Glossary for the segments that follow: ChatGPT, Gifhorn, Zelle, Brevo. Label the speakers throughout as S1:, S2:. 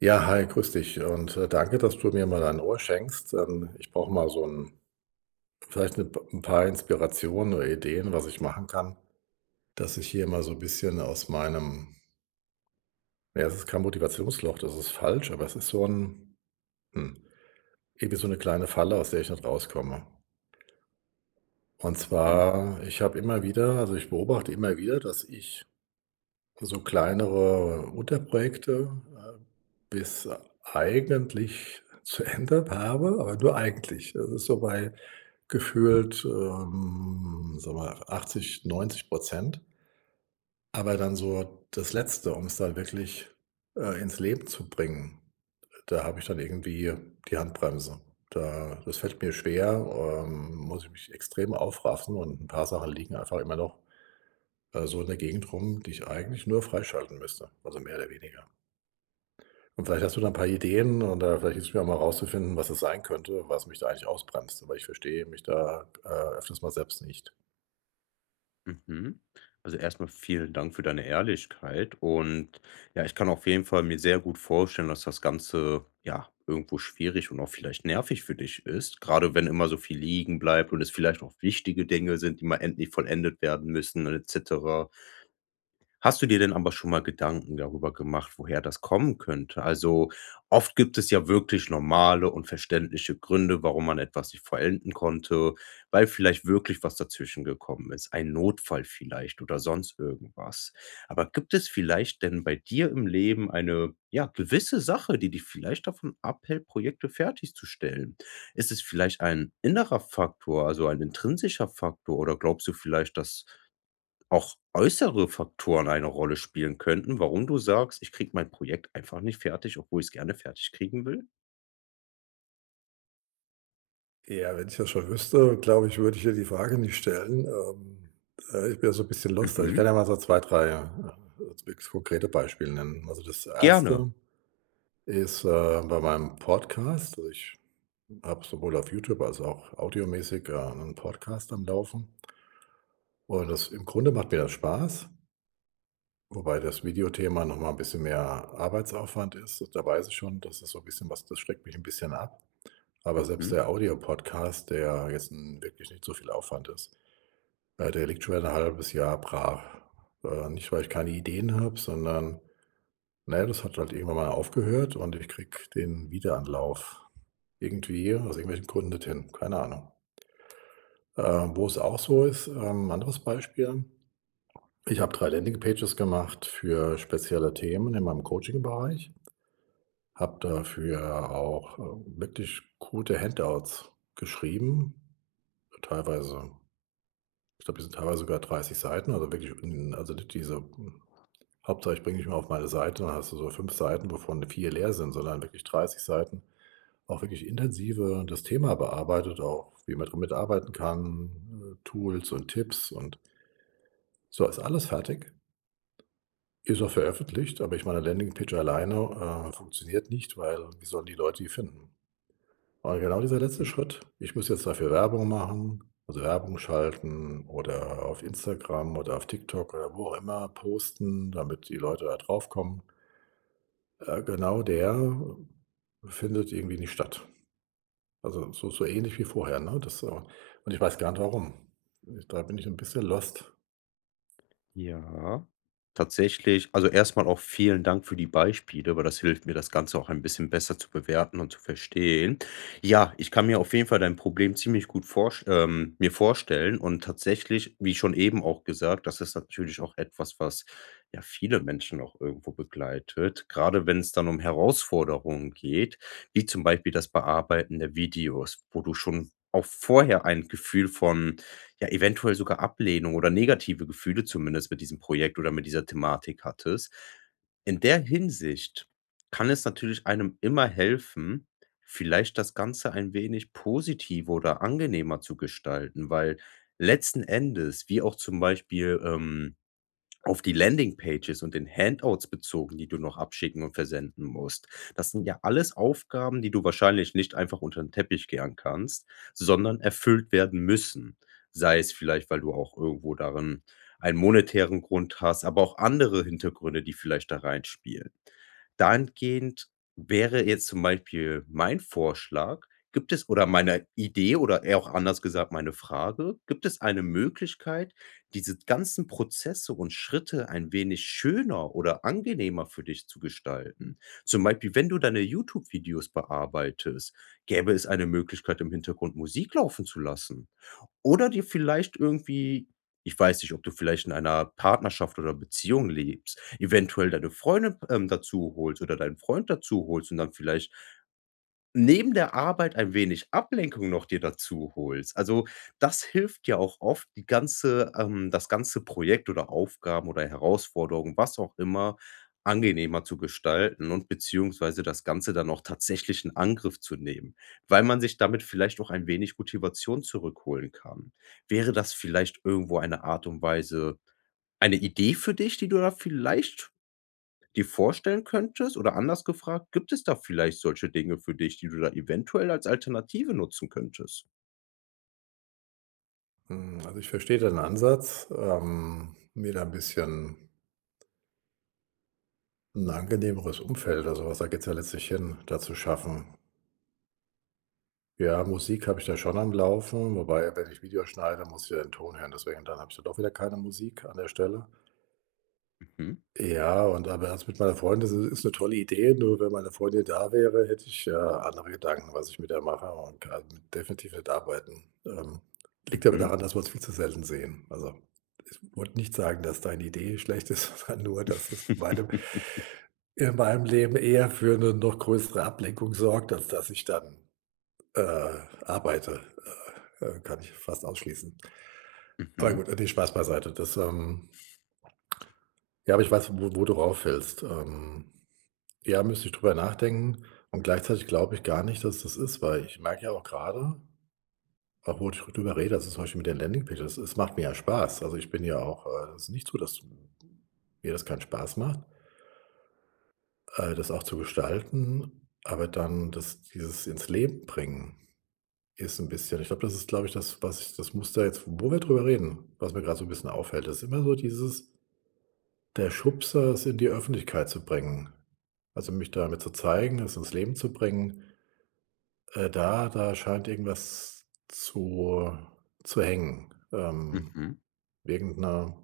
S1: Ja, hi, grüß dich und, danke, dass du mir mal dein Ohr schenkst. Ich brauche mal so ein vielleicht 'ne p paar Inspirationen oder Ideen, was ich machen kann, dass ich hier mal so ein bisschen aus meinem ja, es ist kein Motivationsloch, das ist falsch, aber es ist so ein hm, irgendwie so eine kleine Falle, aus der ich nicht rauskomme. Und
S2: Mhm,
S1: zwar, ich habe immer wieder also, ich beobachte immer wieder, dass ich so kleinere Unterprojekte, äh, bis eigentlich zu Ende habe, aber nur eigentlich. Das ist so bei gefühlt, sagen wir 80, 90. Aber dann so das Letzte, um es dann wirklich, ins Leben zu bringen, da habe ich dann irgendwie die Handbremse. Da Das fällt mir schwer, muss ich mich extrem aufraffen und ein paar Sachen liegen einfach immer noch so in der Gegend rum, die ich eigentlich nur freischalten müsste, also mehr oder weniger. Und vielleicht hast du da ein paar Ideen und oder vielleicht hilfst du mir auch mal rauszufinden, was es sein könnte, was mich da eigentlich ausbremst, aber ich verstehe mich da, öfters mal selbst nicht.
S2: mhm. Also erstmal vielen Dank für deine Ehrlichkeit und ja, ich kann auf jeden Fall mir sehr gut vorstellen, dass das Ganze, ja, irgendwo schwierig und auch vielleicht nervig für dich ist, gerade wenn immer so viel liegen bleibt und es vielleicht auch wichtige Dinge sind, die mal endlich vollendet werden müssen und et cetera. Hast du dir denn aber schon mal Gedanken darüber gemacht, woher das kommen könnte? Also, oft gibt es ja wirklich normale und verständliche Gründe, warum man etwas nicht vollenden konnte, weil vielleicht wirklich was dazwischen gekommen ist, ein Notfall vielleicht oder sonst irgendwas. Aber gibt es vielleicht denn bei dir im Leben eine, ja, gewisse Sache, die dich vielleicht davon abhält, Projekte fertigzustellen? Ist es vielleicht ein innerer Faktor, also ein intrinsischer Faktor, oder glaubst du vielleicht, dass auch äußere Faktoren eine Rolle spielen könnten, warum du sagst: „Ich kriege mein Projekt einfach nicht fertig, obwohl ich es gerne fertig kriegen will?“
S1: Ja, wenn ich das schon wüsste, glaube ich, würde ich dir die Frage nicht stellen. Ich bin ja so ein bisschen lost. Also, ich kann
S2: Mhm.
S1: ja mal so 2, 3 so wirklich konkrete Beispiele nennen. Also, das
S2: Gerne.
S1: erste ist, bei meinem Podcast. Also, ich habe sowohl auf YouTube als auch audiomäßig, 'nen Podcast am Laufen. Und das im Grunde macht mir das Spaß, wobei das Videothema noch mal 'n bisschen mehr Arbeitsaufwand ist. Da weiß ich schon, das ist so ein bisschen was das schreckt mich ein bisschen ab. Aber selbst
S2: Mhm.
S1: der Audio-Podcast, der jetzt 'n wirklich nicht so viel Aufwand ist, der liegt schon wieder 'n halbes Jahr brav. Nicht, weil ich keine Ideen habe, sondern, na ja, das hat halt irgendwann mal aufgehört und ich kriege den Wiederanlauf irgendwie aus irgendwelchen Gründen nicht hin, keine Ahnung. Äh, Wo es auch so ist, anderes Beispiel: ich habe 3 Landingpages gemacht für spezielle Themen in meinem Coaching-Bereich, habe dafür auch, wirklich gute Handouts geschrieben, teilweise ich glaube, die sind teilweise sogar 30 Seiten, also wirklich n also nicht diese, Hauptsache ich bringe dich mal auf meine Seite, dann hast du so 5 Seiten, wovon 4 leer sind, sondern wirklich 30 Seiten auch wirklich intensive das Thema bearbeitet, auch wie man damit arbeiten kann, Tools und Tipps und so, ist alles fertig. Ist auch veröffentlicht, aber ich meine, Landingpage alleine, funktioniert nicht, weil wie sollen die Leute die finden? Aber genau dieser letzte Schritt, ich muss jetzt dafür Werbung machen, also Werbung schalten oder auf Instagram oder auf TikTok oder wo auch immer posten, damit die Leute da draufkommen. Genau der findet irgendwie nicht statt. Also so ähnlich wie vorher, ne? Das, und ich weiß gar nicht warum. Da bin ich ein bisschen lost.
S2: Ja. Tatsächlich, also erstmal auch vielen Dank für die Beispiele, weil das hilft mir, das Ganze auch ein bisschen besser zu bewerten und zu verstehen. Ja, ich kann mir auf jeden Fall dein Problem ziemlich gut vorst mir vorstellen, und tatsächlich, wie schon eben auch gesagt, das ist natürlich auch etwas, was, ja, viele Menschen auch irgendwo begleitet. Gerade wenn es dann um Herausforderungen geht, wie zum Beispiel das Bearbeiten der Videos, wo du schon auch vorher ein Gefühl von ja eventuell sogar Ablehnung oder negative Gefühle zumindest mit diesem Projekt oder mit dieser Thematik hattest. In der Hinsicht kann es natürlich einem immer helfen, vielleicht das Ganze ein wenig positiver oder angenehmer zu gestalten, weil letzten Endes, wie auch zum Beispiel, auf die Landingpages und den Handouts bezogen, die du noch abschicken und versenden musst. Das sind ja alles Aufgaben, die du wahrscheinlich nicht einfach unter den Teppich kehren kannst, sondern erfüllt werden müssen. Sei es vielleicht, weil du auch irgendwo darin einen monetären Grund hast, aber auch andere Hintergründe, die vielleicht da reinspielen. Dahingehend wäre jetzt zum Beispiel mein Vorschlag, gibt es, oder meine Idee, oder eher auch anders gesagt meine Frage, gibt es eine Möglichkeit, diese ganzen Prozesse und Schritte ein wenig schöner oder angenehmer für dich zu gestalten. Zum Beispiel, wenn du deine YouTube-Videos bearbeitest, gäbe es eine Möglichkeit, im Hintergrund Musik laufen zu lassen. Oder dir vielleicht irgendwie, ich weiß nicht, ob du vielleicht in einer Partnerschaft oder Beziehung lebst, eventuell deine Freundin, dazu holst oder deinen Freund dazu holst und dann vielleicht neben der Arbeit ein wenig Ablenkung noch dir dazu holst. Also, das hilft ja auch oft, die ganze das ganze Projekt oder Aufgaben oder Herausforderungen, was auch immer, angenehmer zu gestalten und beziehungsweise das Ganze dann auch tatsächlich in Angriff zu nehmen, weil man sich damit vielleicht auch ein wenig Motivation zurückholen kann. Wäre das vielleicht irgendwo eine Art und Weise, eine Idee für dich, die du da vielleicht dir vorstellen könntest? Oder anders gefragt, gibt es da vielleicht solche Dinge für dich, die du da eventuell als Alternative nutzen könntest?
S1: Hm, also ich verstehe den Ansatz, mir da 'n bisschen 'n angenehmeres Umfeld, also, was da geht's ja letztlich hin, da zu schaffen. Ja, Musik habe ich da schon am Laufen, wobei, wenn ich Videos schneide, muss ich ja den Ton hören, deswegen dann habe ich da doch wieder keine Musik an der Stelle.
S2: Mhm,
S1: Ja, und aber also, mit meiner Freundin, das i ist 'ne tolle Idee, nur wenn meine Freundin da wäre, hätte ich, andere Gedanken, was ich mit der mache und kann definitiv nicht arbeiten. Liegt aber
S2: mhm.
S1: daran, dass wir uns viel zu selten sehen. Also, ich wollte nicht sagen, dass deine Idee schlecht ist, sondern nur, dass es in meinem Leben eher für 'ne noch größere Ablenkung sorgt, als dass ich dann, äh, arbeite. Kann ich fast ausschließen. Aber
S2: Mhm,
S1: gut, ne, Spaß beiseite. Ja, aber ich weiß, wo du rauf willst. Ja, müsste ich drüber nachdenken und gleichzeitig glaube ich gar nicht, dass das ist, weil ich merke ja auch gerade, obwohl ich drüber rede, also, zum Beispiel mit den Landingpages, es macht mir ja Spaß. Also, ich bin ja auch es ist nicht so, dass mir das keinen Spaß macht, das auch zu gestalten, aber dann das dieses ins Leben bringen ist ein bisschen ich glaube, das ist, glaube ich, das, was ich das Muster jetzt, wo wir drüber reden, was mir gerade so ein bisschen auffällt, ist immer so dieses der Schubser, es in die Öffentlichkeit zu bringen. Also, mich damit zu zeigen, es ins Leben zu bringen. Da scheint irgendwas zu hängen.
S2: mhm.
S1: Irgend 'ne,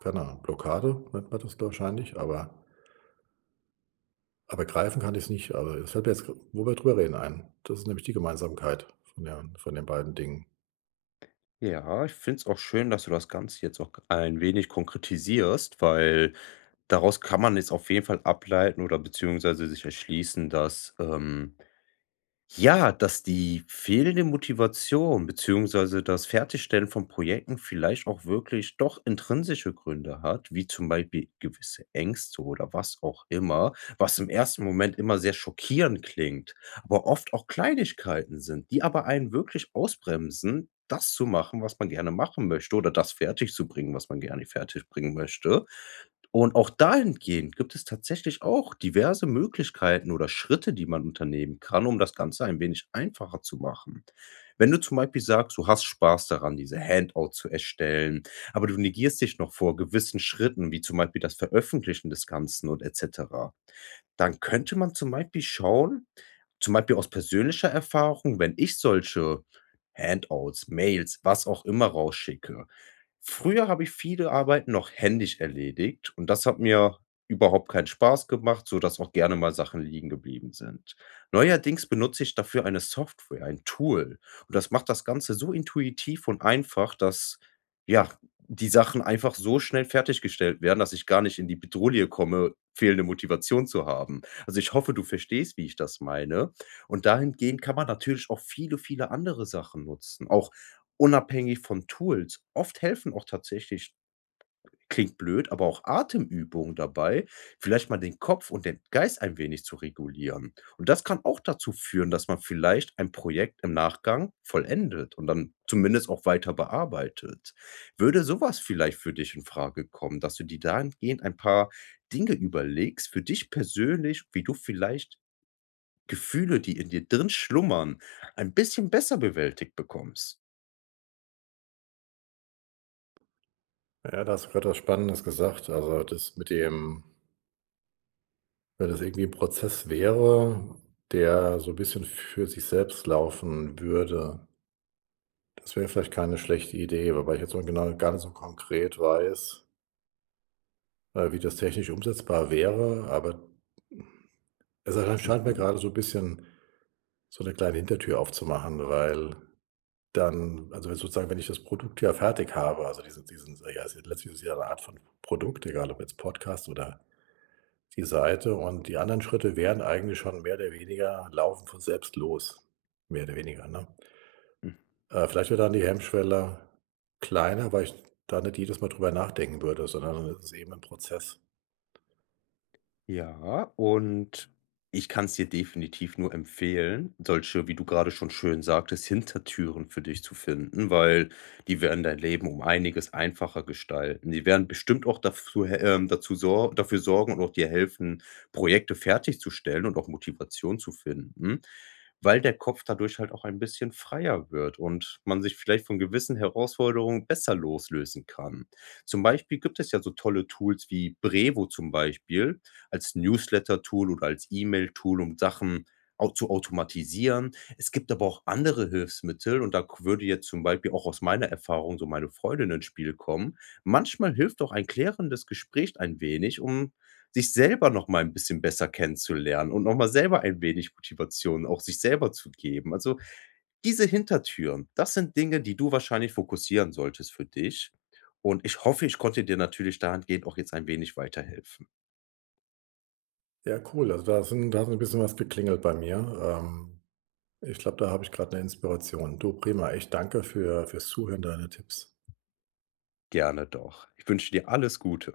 S1: keine Ahnung, Blockade nennt man das wahrscheinlich, aber greifen kann ich es nicht. Aber es fällt mir jetzt, wo wir drüber reden, ein. Das ist nämlich die Gemeinsamkeit von den beiden Dingen.
S2: Ja, ich finde es auch schön, dass du das Ganze jetzt auch ein wenig konkretisierst, weil daraus kann man jetzt auf jeden Fall ableiten oder beziehungsweise sich erschließen, dass, ja, dass die fehlende Motivation beziehungsweise das Fertigstellen von Projekten vielleicht auch wirklich doch intrinsische Gründe hat, wie zum Beispiel gewisse Ängste oder was auch immer, was im ersten Moment immer sehr schockierend klingt, aber oft auch Kleinigkeiten sind, die aber einen wirklich ausbremsen, das zu machen, was man gerne machen möchte, oder das fertig zu bringen, was man gerne fertig bringen möchte. Und auch dahingehend gibt es tatsächlich auch diverse Möglichkeiten oder Schritte, die man unternehmen kann, um das Ganze ein wenig einfacher zu machen. Wenn du zum Beispiel sagst, du hast Spaß daran, diese Handout zu erstellen, aber du negierst dich noch vor gewissen Schritten, wie zum Beispiel das Veröffentlichen des Ganzen und etc., dann könnte man zum Beispiel schauen, zum Beispiel aus persönlicher Erfahrung, wenn ich solche Handouts, Mails, was auch immer rausschicke, früher habe ich viele Arbeiten noch händisch erledigt und das hat mir überhaupt keinen Spaß gemacht, sodass auch gerne mal Sachen liegen geblieben sind. Neuerdings benutze ich dafür eine Software, ein Tool, und das macht das Ganze so intuitiv und einfach, dass, ja, die Sachen einfach so schnell fertiggestellt werden, dass ich gar nicht in die Bedrohung komme, fehlende Motivation zu haben. Also, ich hoffe, du verstehst, wie ich das meine, und dahingehend kann man natürlich auch viele, viele andere Sachen nutzen, auch unabhängig von Tools. Oft helfen auch tatsächlich, klingt blöd, aber auch Atemübungen dabei, vielleicht mal den Kopf und den Geist ein wenig zu regulieren. Und das kann auch dazu führen, dass man vielleicht ein Projekt im Nachgang vollendet und dann zumindest auch weiter bearbeitet. Würde sowas vielleicht für dich in Frage kommen, dass du dir dahingehend ein paar Dinge überlegst für dich persönlich, wie du vielleicht Gefühle, die in dir drin schlummern, ein bisschen besser bewältigt bekommst?
S1: Ja, da hast du gerade was Spannendes gesagt. Also, das mit dem wenn das irgendwie 'n Prozess wäre, der so ein bisschen für sich selbst laufen würde, das wäre vielleicht keine schlechte Idee, wobei ich jetzt so genau gar nicht so konkret weiß wie das technisch umsetzbar wäre, aber es scheint mir
S2: Mhm.
S1: gerade so ein bisschen so eine kleine Hintertür aufzumachen, weil dann also, wenn sozusagen, wenn ich das Produkt ja fertig habe, also, diesen ja, es ist ja letztlich ist es ja 'ne Art von Produkt, egal ob jetzt Podcast oder die Seite und die anderen Schritte wären eigentlich schon mehr oder weniger laufen von selbst los, mehr oder weniger, ne? Vielleicht wird dann die Hemmschwelle kleiner, weil ich da nicht jedes Mal drüber nachdenken würde, sondern es ist eben ein Prozess.
S2: Ja, und ich kann es dir definitiv nur empfehlen, solche, wie du gerade schon schön sagtest, Hintertüren für dich zu finden, weil die werden dein Leben um einiges einfacher gestalten. Die werden bestimmt auch dazu he dazu sor dafür sorgen und auch dir helfen, Projekte fertigzustellen und auch Motivation zu finden, weil der Kopf dadurch halt auch ein bisschen freier wird und man sich vielleicht von gewissen Herausforderungen besser loslösen kann. Zum Beispiel gibt es ja so tolle Tools wie Brevo zum Beispiel als Newsletter-Tool oder als E-Mail-Tool, um Sachen au zu automatisieren. Es gibt aber auch andere Hilfsmittel, und da k würde jetzt zum Beispiel auch aus meiner Erfahrung so meine Freundin ins Spiel kommen. Manchmal hilft auch ein klärendes Gespräch ein wenig, um sich selber noch mal ein bisschen besser kennenzulernen und noch mal selber ein wenig Motivation auch sich selber zu geben. Also, diese Hintertüren, das sind Dinge, die du wahrscheinlich fokussieren solltest für dich, und ich hoffe, ich konnte dir natürlich dahingehend auch jetzt ein wenig weiterhelfen.
S1: Ja, cool. Also da ist 'n Da hat ein bisschen was geklingelt bei mir. Ich glaube, da habe ich gerade eine Inspiration. Du prima, echt danke für fürs Zuhören, deine Tipps.
S2: Gerne doch. Ich wünsche dir alles Gute.